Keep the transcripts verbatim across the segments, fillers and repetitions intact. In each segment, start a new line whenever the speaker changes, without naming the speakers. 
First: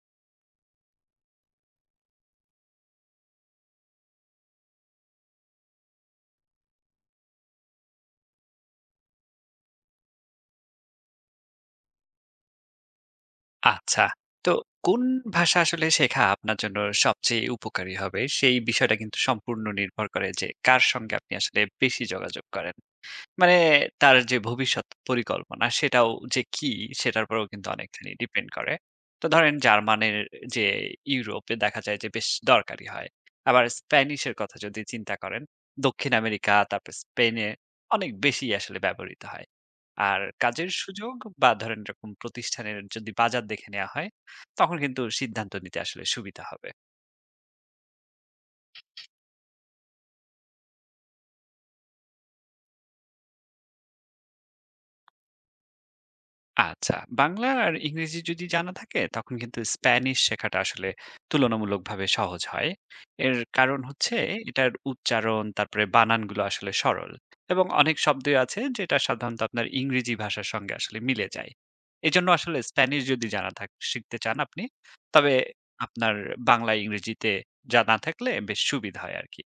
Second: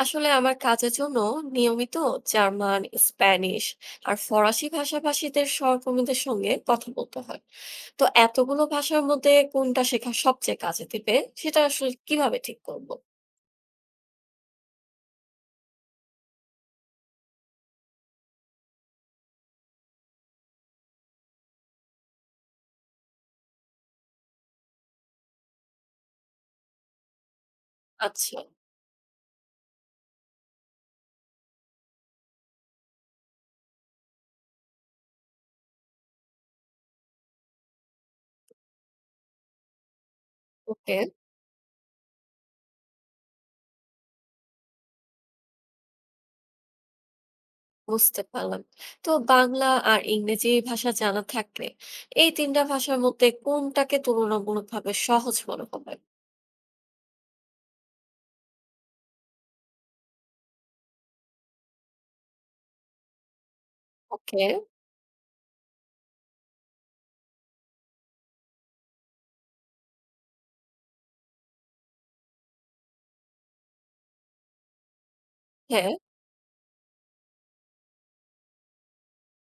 আসলে আমার কাজের জন্য নিয়মিত জার্মান, স্প্যানিশ আর ফরাসি ভাষাভাষীদের সহকর্মীদের সঙ্গে কথা বলতে হয়। তো এতগুলো ভাষার মধ্যে কোনটা শেখা সবচেয়ে কাজে দিবে, সেটা আসলে কিভাবে ঠিক করব?
আচ্ছা। তো কোন ভাষা আসলে শেখা আপনার জন্য সবচেয়ে উপকারী হবে, সেই বিষয়টা কিন্তু সম্পূর্ণ নির্ভর করে যে কার সঙ্গে আপনি আসলে বেশি যোগাযোগ করেন। মানে তার যে ভবিষ্যৎ পরিকল্পনা সেটাও যে কি সেটার উপরেও কিন্তু অনেকখানি
আচ্ছা।
ডিপেন্ড করে। তো ধরেন জার্মানের যে ইউরোপে দেখা যায় যে বেশ দরকারি হয়। আবার স্প্যানিশের কথা যদি চিন্তা করেন, দক্ষিণ আমেরিকা তারপর স্পেনে অনেক বেশি আসলে ব্যবহৃত হয়। আর কাজের
ওকে।
সুযোগ বা ধরেন এরকম প্রতিষ্ঠানের যদি বাজার দেখে নেওয়া হয়, তখন কিন্তু সিদ্ধান্ত নিতে আসলে সুবিধা হবে।
বুঝতে পারলাম। তো বাংলা আর ইংরেজি ভাষা জানা থাকলে এই তিনটা ভাষার মধ্যে কোনটাকে তুলনামূলকভাবে সহজ মনে হবে?
আচ্ছা, বাংলা আর ইংরেজি যদি জানা থাকে তখন কিন্তু স্প্যানিশ শেখাটা আসলে তুলনামূলকভাবে সহজ হয়। এর কারণ হচ্ছে
ওকে।
এটার উচ্চারণ, তারপরে বানানগুলো আসলে সরল এবং অনেক শব্দই আছে যেটা সাধারণত আপনার ইংরেজি ভাষার সঙ্গে আসলে মিলে যায়। এজন্য আসলে স্প্যানিশ যদি জানা থাক শিখতে চান আপনি, তবে
হ্যাঁ।
আপনার বাংলা, ইংরেজিতে জানা থাকলে বেশ সুবিধা হয় আরকি।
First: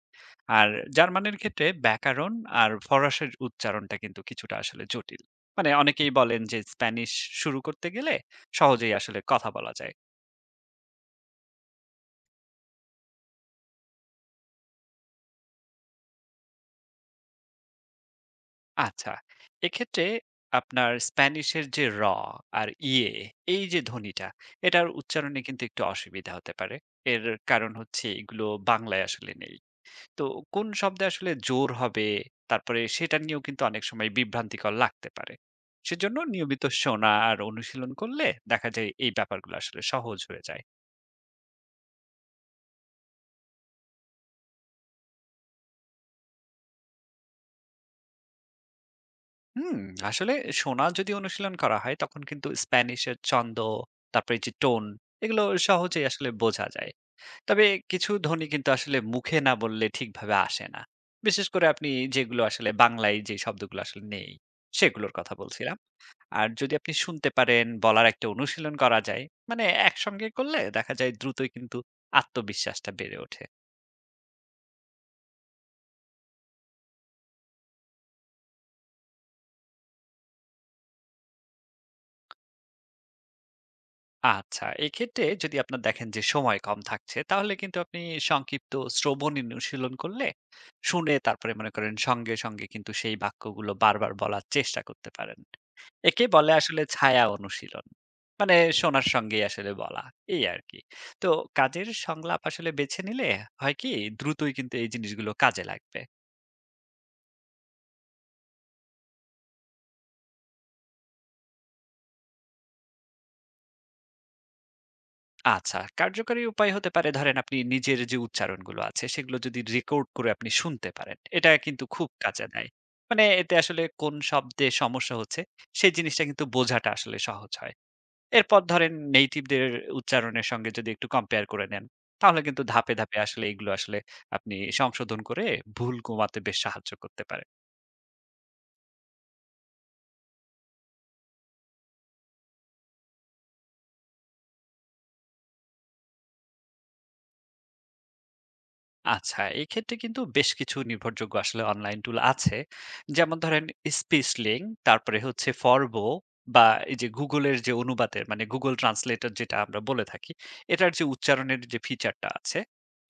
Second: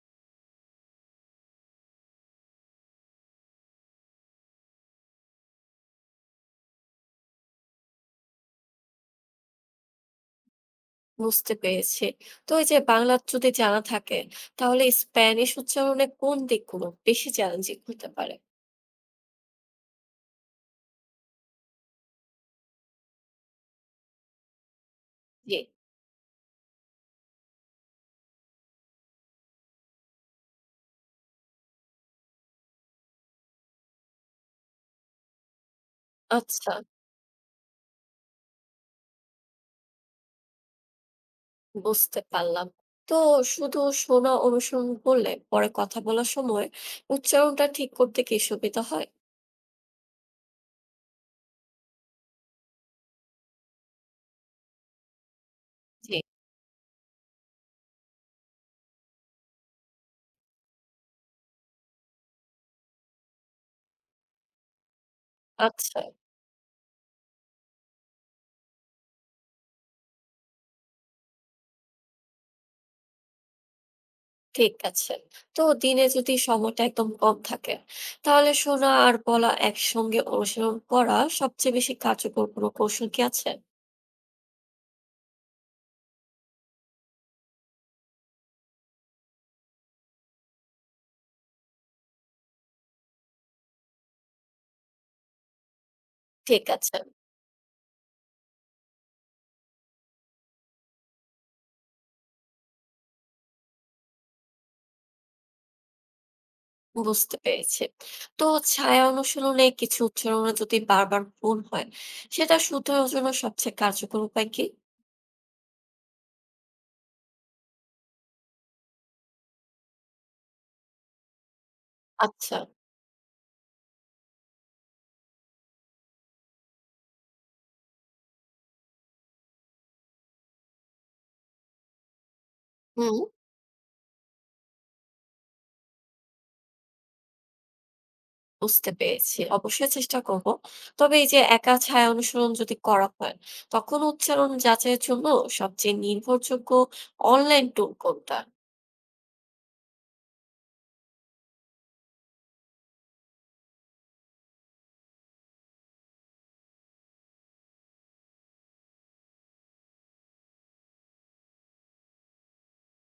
আর জার্মানের ক্ষেত্রে ব্যাকরণ আর ফরাসির উচ্চারণটা কিন্তু কিছুটা আসলে জটিল। মানে অনেকেই বলেন যে স্প্যানিশ শুরু করতে গেলে সহজেই আসলে কথা বলা যায়।
বুঝতে পেরেছি। তো এই যে বাংলা যদি জানা থাকে, তাহলে স্প্যানিশ উচ্চারণে কোন দিকগুলো বেশি চ্যালেঞ্জিং হতে পারে?
আচ্ছা, এক্ষেত্রে আপনার স্প্যানিশের যে র আর ইয়ে এই যে ধ্বনিটা এটার উচ্চারণে
জি।
কিন্তু একটু অসুবিধা হতে পারে। এর কারণ হচ্ছে এগুলো বাংলায় আসলে নেই। তো কোন শব্দে আসলে জোর হবে তারপরে সেটা নিয়েও কিন্তু অনেক সময় বিভ্রান্তিকর লাগতে পারে। সেজন্য নিয়মিত
আচ্ছা,
শোনা আর অনুশীলন করলে দেখা যায় এই ব্যাপারগুলো আসলে সহজ হয়ে যায়।
বুঝতে পারলাম। তো শুধু শোনা অনুসরণ করলে পরে কথা বলার সময় উচ্চারণটা ঠিক করতে কি সুবিধা হয়?
হুম, আসলে শোনা যদি অনুশীলন করা হয় তখন কিন্তু স্প্যানিশের ছন্দ, তারপরে যে টোন এগুলো সহজেই
জি।
আসলে বোঝা যায়। তবে কিছু ধ্বনি কিন্তু আসলে মুখে না বললে ঠিকভাবে আসে না। বিশেষ করে আপনি যেগুলো আসলে বাংলায় যে শব্দগুলো আসলে নেই সেগুলোর কথা বলছিলাম।
আচ্ছা,
আর যদি আপনি শুনতে পারেন, বলার একটা অনুশীলন করা যায়, মানে একসঙ্গে করলে দেখা যায় দ্রুতই কিন্তু আত্মবিশ্বাসটা বেড়ে ওঠে।
ঠিক আছে। তো দিনে যদি সময়টা একদম কম থাকে, তাহলে শোনা আর বলা একসঙ্গে অনুশীলন করা সবচেয়ে বেশি কার্যকর কোনো কৌশল কি আছে?
আচ্ছা, এক্ষেত্রে যদি আপনার দেখেন যে সময় কম থাকছে, তাহলে কিন্তু আপনি সংক্ষিপ্ত শ্রবণ অনুশীলন করলে, শুনে তারপরে মনে করেন সঙ্গে, সঙ্গে কিন্তু সেই বাক্যগুলো বারবার বলার চেষ্টা করতে পারেন। একে বলে
ঠিক
আসলে
আছে।
ছায়া অনুশীলন। মানে শোনার সঙ্গেই আসলে বলা, এই আরকি। তো কাজের সংলাপ আসলে বেছে নিলে হয় কি দ্রুতই কিন্তু এই জিনিসগুলো কাজে লাগবে।
বুঝতে পেরেছি। তো ছায়া অনুশীলনে কিছু উচ্চারণে যদি বারবার ভুল হয়, সেটা শুধরানোর জন্য সবচেয়ে কার্যকর উপায় কি?
আচ্ছা, কার্যকরী উপায় হতে পারে ধরেন আপনি নিজের যে উচ্চারণগুলো আছে সেগুলো যদি রেকর্ড করে আপনি শুনতে পারেন। এটা কিন্তু খুব কাজে
আচ্ছা,
দেয়। মানে এতে আসলে কোন শব্দে সমস্যা হচ্ছে সেই জিনিসটা কিন্তু বোঝাটা আসলে সহজ হয়। এরপর ধরেন নেটিভদের উচ্চারণের সঙ্গে যদি একটু কম্পেয়ার করে নেন, তাহলে কিন্তু ধাপে,
হুম,
ধাপে আসলে এগুলো আসলে আপনি সংশোধন করে ভুল কমাতে বেশ সাহায্য করতে পারে।
বুঝতে পেরেছি। অবশ্যই চেষ্টা করব। তবে এই যে একা ছায়া অনুসরণ যদি করা হয়, তখন উচ্চারণ যাচাইয়ের জন্য সবচেয়ে নির্ভরযোগ্য অনলাইন টুল কোনটা?
আচ্ছা, এক্ষেত্রে কিন্তু বেশ কিছু নির্ভরযোগ্য আসলে অনলাইন টুল আছে। যেমন ধরেন Speechling, তারপরে হচ্ছে Forvo বা এই যে Google এর যে অনুবাদের মানে Google Translator যেটা আমরা বলে থাকি, এটার যে উচ্চারণের যে ফিচারটা আছে,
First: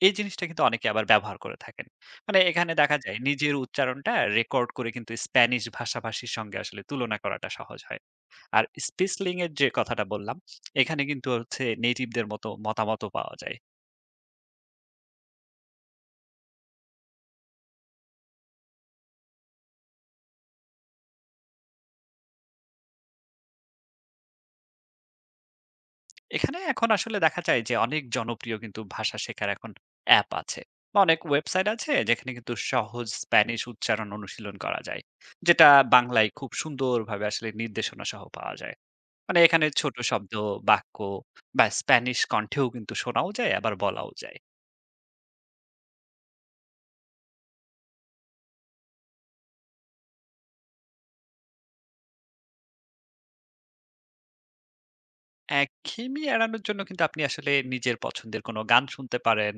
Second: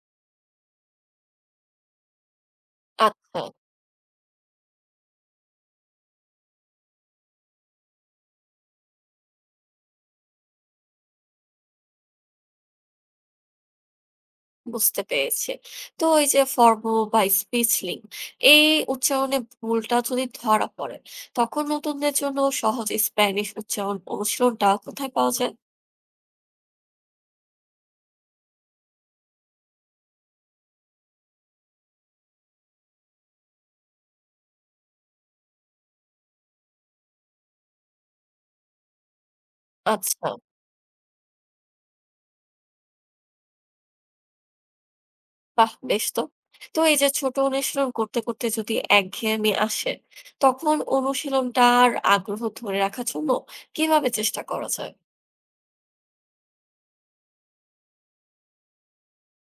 এই জিনিসটা কিন্তু অনেকে আবার ব্যবহার করে থাকেন। মানে এখানে দেখা যায়
আচ্ছা।
নিজের উচ্চারণটা রেকর্ড করে কিন্তু স্প্যানিশ ভাষাভাষীর সঙ্গে আসলে তুলনা করাটা সহজ হয়। আর Speechling এর যে কথাটা বললাম, এখানে কিন্তু হচ্ছে নেটিভদের মতো মতামতও পাওয়া যায়।
বুঝতে পেরেছি। তো এই যে ফর্ম বা স্পেসলিং, এই উচ্চারণে ভুলটা যদি ধরা পড়ে, তখন নতুনদের জন্য সহজ স্প্যানিশ উচ্চারণ অনুশীলনটা কোথায় পাওয়া যায়?
এখানে এখন আসলে দেখা যায় যে অনেক জনপ্রিয় কিন্তু ভাষা শেখার এখন অ্যাপ আছে বা অনেক ওয়েবসাইট আছে যেখানে কিন্তু সহজ স্প্যানিশ উচ্চারণ অনুশীলন করা যায় যেটা বাংলায় খুব সুন্দরভাবে আসলে নির্দেশনা সহ পাওয়া যায় মানে এখানে ছোট
আচ্ছা।
শব্দ বাক্য বা স্প্যানিশ কণ্ঠেও কিন্তু শোনাও যায় আবার বলাও যায়।
বাহ! বেশ তো। তো এই যে ছোট অনুশীলন করতে, করতে যদি একঘেয়েমি আসে, তখন অনুশীলনটার আগ্রহ ধরে রাখার জন্য কিভাবে চেষ্টা করা যায়?
একঘেয়েমি এড়ানোর জন্য কিন্তু আপনি আসলে নিজের পছন্দের কোনো গান শুনতে পারেন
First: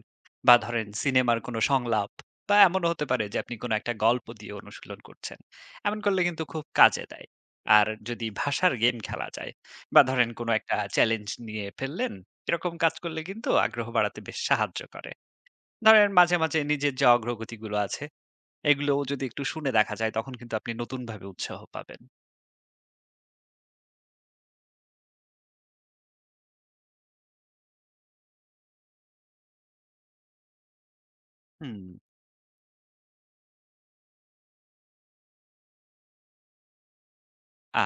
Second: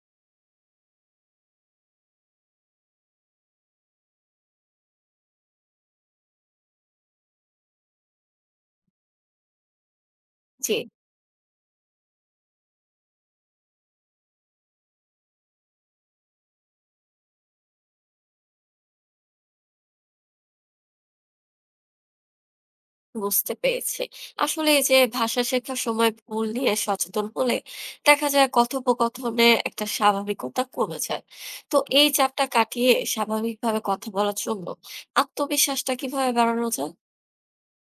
বা ধরেন সিনেমার কোনো সংলাপ বা এমনও হতে পারে যে আপনি কোনো একটা গল্প দিয়ে অনুশীলন করছেন এমন করলে কিন্তু খুব কাজে দেয়। আর যদি ভাষার গেম খেলা যায় বা ধরেন কোনো
জি।
একটা চ্যালেঞ্জ নিয়ে ফেললেন এরকম কাজ করলে কিন্তু আগ্রহ বাড়াতে বেশ সাহায্য করে। ধরেন মাঝে মাঝে নিজের যে অগ্রগতিগুলো আছে এগুলোও যদি একটু শুনে দেখা যায় তখন কিন্তু আপনি নতুন ভাবে উৎসাহ পাবেন।
বুঝতে পেরেছি। আসলে এই যে ভাষা শেখার সময় ভুল নিয়ে সচেতন হলে দেখা যায় কথোপকথনে একটা স্বাভাবিকতা কমে যায়।
হুম।
তো এই চাপটা কাটিয়ে স্বাভাবিকভাবে কথা বলার জন্য আত্মবিশ্বাসটা কিভাবে বাড়ানো যায়?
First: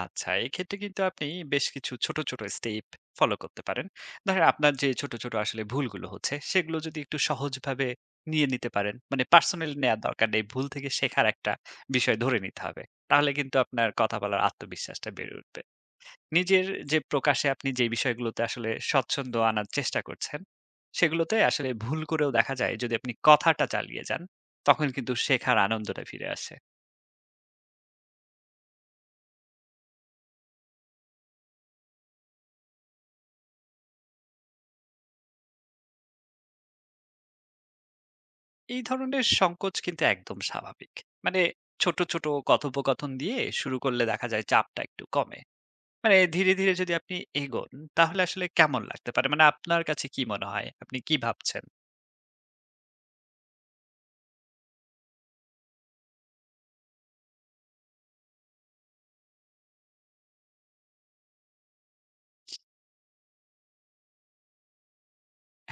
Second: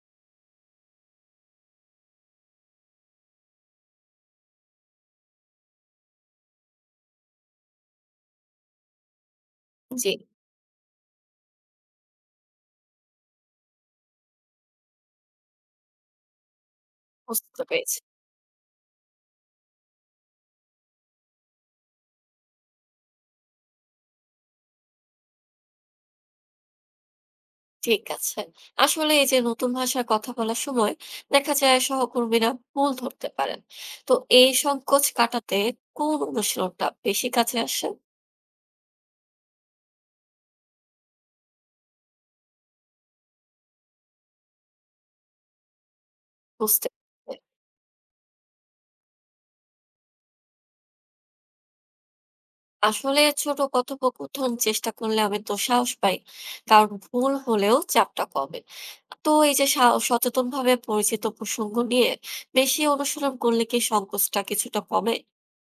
আচ্ছা, এক্ষেত্রে কিন্তু আপনি বেশ কিছু ছোট, ছোট স্টেপ ফলো করতে পারেন। ধরেন আপনার যে ছোট, ছোট আসলে ভুলগুলো হচ্ছে, সেগুলো যদি একটু সহজভাবে নিয়ে নিতে পারেন, মানে পার্সোনালি নেয়ার
জি,
দরকার নেই। ভুল থেকে শেখার একটা বিষয় ধরে নিতে হবে। তাহলে কিন্তু আপনার কথা বলার আত্মবিশ্বাসটা বেড়ে উঠবে। নিজের যে প্রকাশে
বুঝতে
আপনি যে
পেরেছি।
বিষয়গুলোতে আসলে স্বচ্ছন্দ আনার চেষ্টা করছেন, সেগুলোতে আসলে ভুল করেও দেখা যায় যদি আপনি কথাটা চালিয়ে যান, তখন কিন্তু শেখার আনন্দটা ফিরে আসে।
ঠিক আছে। আসলে এই যে নতুন ভাষায় কথা বলার সময় দেখা যায় সহকর্মীরা ভুল ধরতে পারেন। তো এই সংকোচ কাটাতে কোন অনুশীলনটা বেশি কাজে আসে?
এই ধরনের সংকোচ কিন্তু একদম স্বাভাবিক। মানে ছোট, ছোট কথোপকথন দিয়ে শুরু করলে দেখা যায় চাপটা একটু কমে। মানে ধীরে, ধীরে
বুঝতে
যদি আপনি এগোন তাহলে আসলে কেমন লাগতে পারে? মানে আপনার কাছে কি মনে হয়? আপনি কি ভাবছেন?
আসলে ছোট কথোপকথন চেষ্টা করলে আমি তো সাহস পাই, কারণ ভুল হলেও চাপটা কমে। তো এই যে সচেতন ভাবে পরিচিত প্রসঙ্গ নিয়ে বেশি অনুশীলন করলে কি সংকোচটা কিছুটা কমে?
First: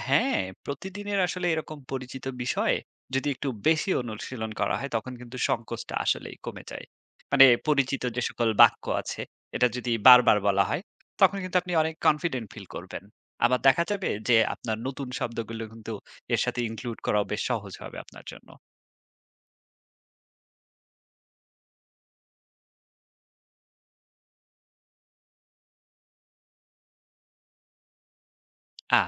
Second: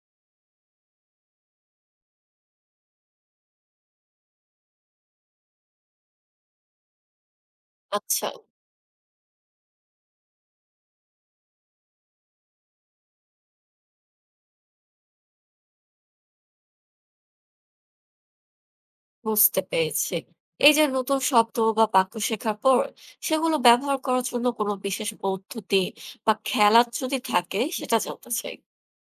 হ্যাঁ, প্রতিদিনের আসলে এরকম পরিচিত বিষয় যদি একটু বেশি অনুশীলন করা হয় তখন কিন্তু সংকোচটা আসলেই কমে যায়। মানে পরিচিত যে
আচ্ছা।
সকল বাক্য আছে এটা যদি বারবার বলা হয় তখন কিন্তু আপনি অনেক কনফিডেন্ট ফিল করবেন। আবার দেখা যাবে যে আপনার নতুন শব্দগুলো কিন্তু এর সাথে ইনক্লুড করাও বেশ সহজ হবে আপনার জন্য।
বুঝতে পেরেছি। এই যে নতুন শব্দ বা বাক্য শেখার পর সেগুলো ব্যবহার করার জন্য কোনো বিশেষ পদ্ধতি বা খেলা যদি থাকে, সেটা জানতে চাই।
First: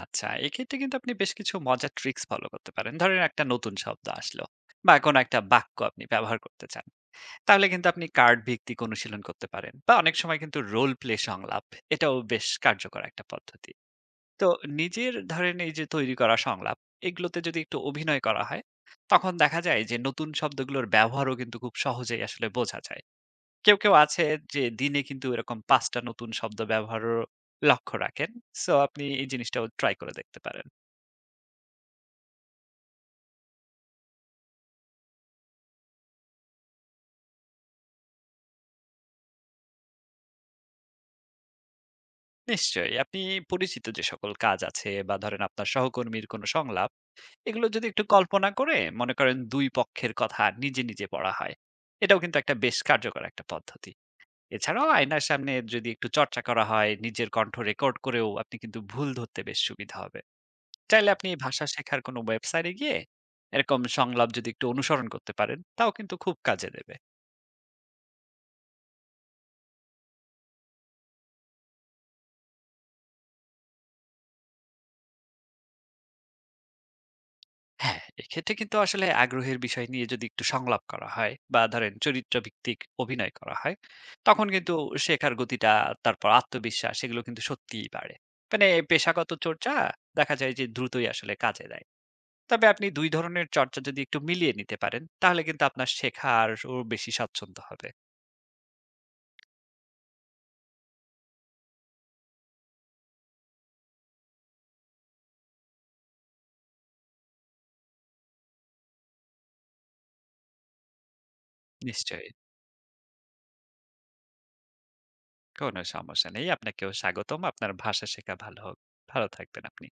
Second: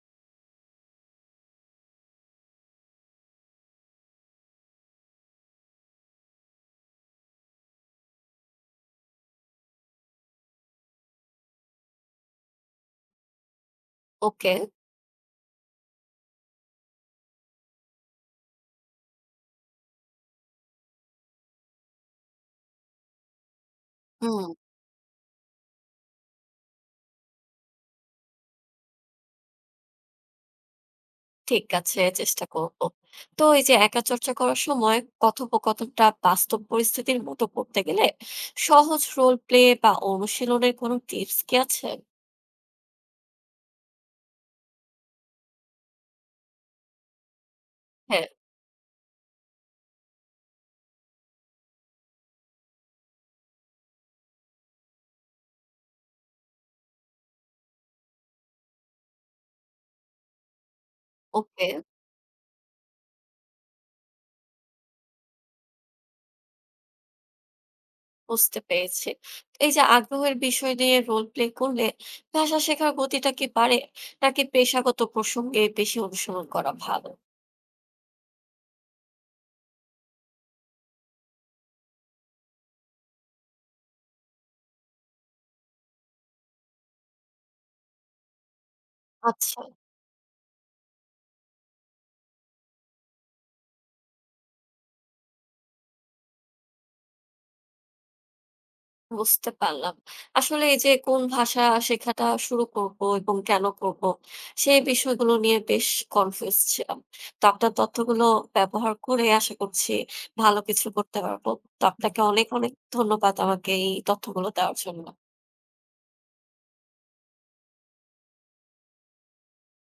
আচ্ছা, এক্ষেত্রে কিন্তু আপনি বেশ কিছু মজার ট্রিক্স ফলো করতে পারেন। ধরেন একটা নতুন শব্দ আসলো বা কোনো একটা বাক্য আপনি ব্যবহার করতে চান। তাহলে কিন্তু আপনি কার্ড ভিত্তিক অনুশীলন করতে পারেন বা অনেক সময় কিন্তু রোল প্লে সংলাপ এটাও বেশ কার্যকর একটা পদ্ধতি। তো
ওকে।
নিজের ধরেন এই যে তৈরি করা সংলাপ এগুলোতে যদি একটু অভিনয় করা হয় তখন দেখা যায় যে নতুন শব্দগুলোর ব্যবহারও কিন্তু খুব সহজেই আসলে বোঝা যায়। কেউ কেউ আছে
হুম।
যে দিনে কিন্তু এরকম পাঁচটা নতুন শব্দ ব্যবহারও লক্ষ্য রাখেন। সো আপনি এই জিনিসটাও ট্রাই করে দেখতে পারেন।
ঠিক আছে, চেষ্টা করব। তো এই যে একা চর্চা করার সময় কথোপকথনটা বাস্তব পরিস্থিতির মতো করতে গেলে সহজ রোল প্লে বা অনুশীলনের কোনো টিপস কি আছে?
নিশ্চয়ই আপনি পরিচিত যে সকল কাজ আছে বা ধরেন আপনার সহকর্মীর কোনো সংলাপ এগুলো যদি একটু
হ্যাঁ,
কল্পনা করে মনে করেন দুই পক্ষের কথা নিজে নিজে পড়া হয় এটাও কিন্তু একটা বেশ কার্যকর একটা পদ্ধতি। এছাড়াও আয়নার সামনে যদি একটু চর্চা করা হয় নিজের কণ্ঠ রেকর্ড করেও আপনি কিন্তু ভুল ধরতে বেশ সুবিধা হবে। চাইলে আপনি এই ভাষা
ওকে,
শেখার কোনো ওয়েবসাইটে গিয়ে এরকম সংলাপ যদি একটু অনুসরণ করতে পারেন তাও কিন্তু খুব কাজে দেবে।
বুঝতে পেরেছি। এই যে আগ্রহের বিষয় নিয়ে রোল প্লে করলে ভাষা শেখার গতিটা কি বাড়ে? নাকি পেশাগত প্রসঙ্গে বেশি অনুসরণ করা ভালো?
হ্যাঁ, এক্ষেত্রে কিন্তু আসলে আগ্রহের বিষয় নিয়ে যদি একটু সংলাপ করা হয় বা ধরেন চরিত্রভিত্তিক অভিনয় করা হয়, তখন কিন্তু শেখার গতিটা তারপর আত্মবিশ্বাস এগুলো কিন্তু সত্যিই বাড়ে। মানে পেশাগত
আচ্ছা।
চর্চা দেখা যায় যে দ্রুতই আসলে কাজে দেয়। তবে আপনি দুই ধরনের চর্চা যদি একটু মিলিয়ে নিতে পারেন, তাহলে কিন্তু আপনার শেখার ও বেশি স্বাচ্ছন্দ্য হবে।
বুঝতে পারলাম। আসলে এই যে কোন ভাষা শেখাটা শুরু করব এবং কেন করব, সেই বিষয়গুলো নিয়ে বেশ কনফিউজ ছিলাম। তো আপনার তথ্যগুলো ব্যবহার করে আশা করছি ভালো কিছু করতে পারব। তো আপনাকে
নিশ্চয়ই,
অনেক, অনেক ধন্যবাদ আমাকে এই তথ্যগুলো দেওয়ার জন্য।
কোনো সমস্যা নেই। আপনাকেও স্বাগতম। আপনার ভাষা শেখা ভালো হোক। ভালো থাকবেন আপনি।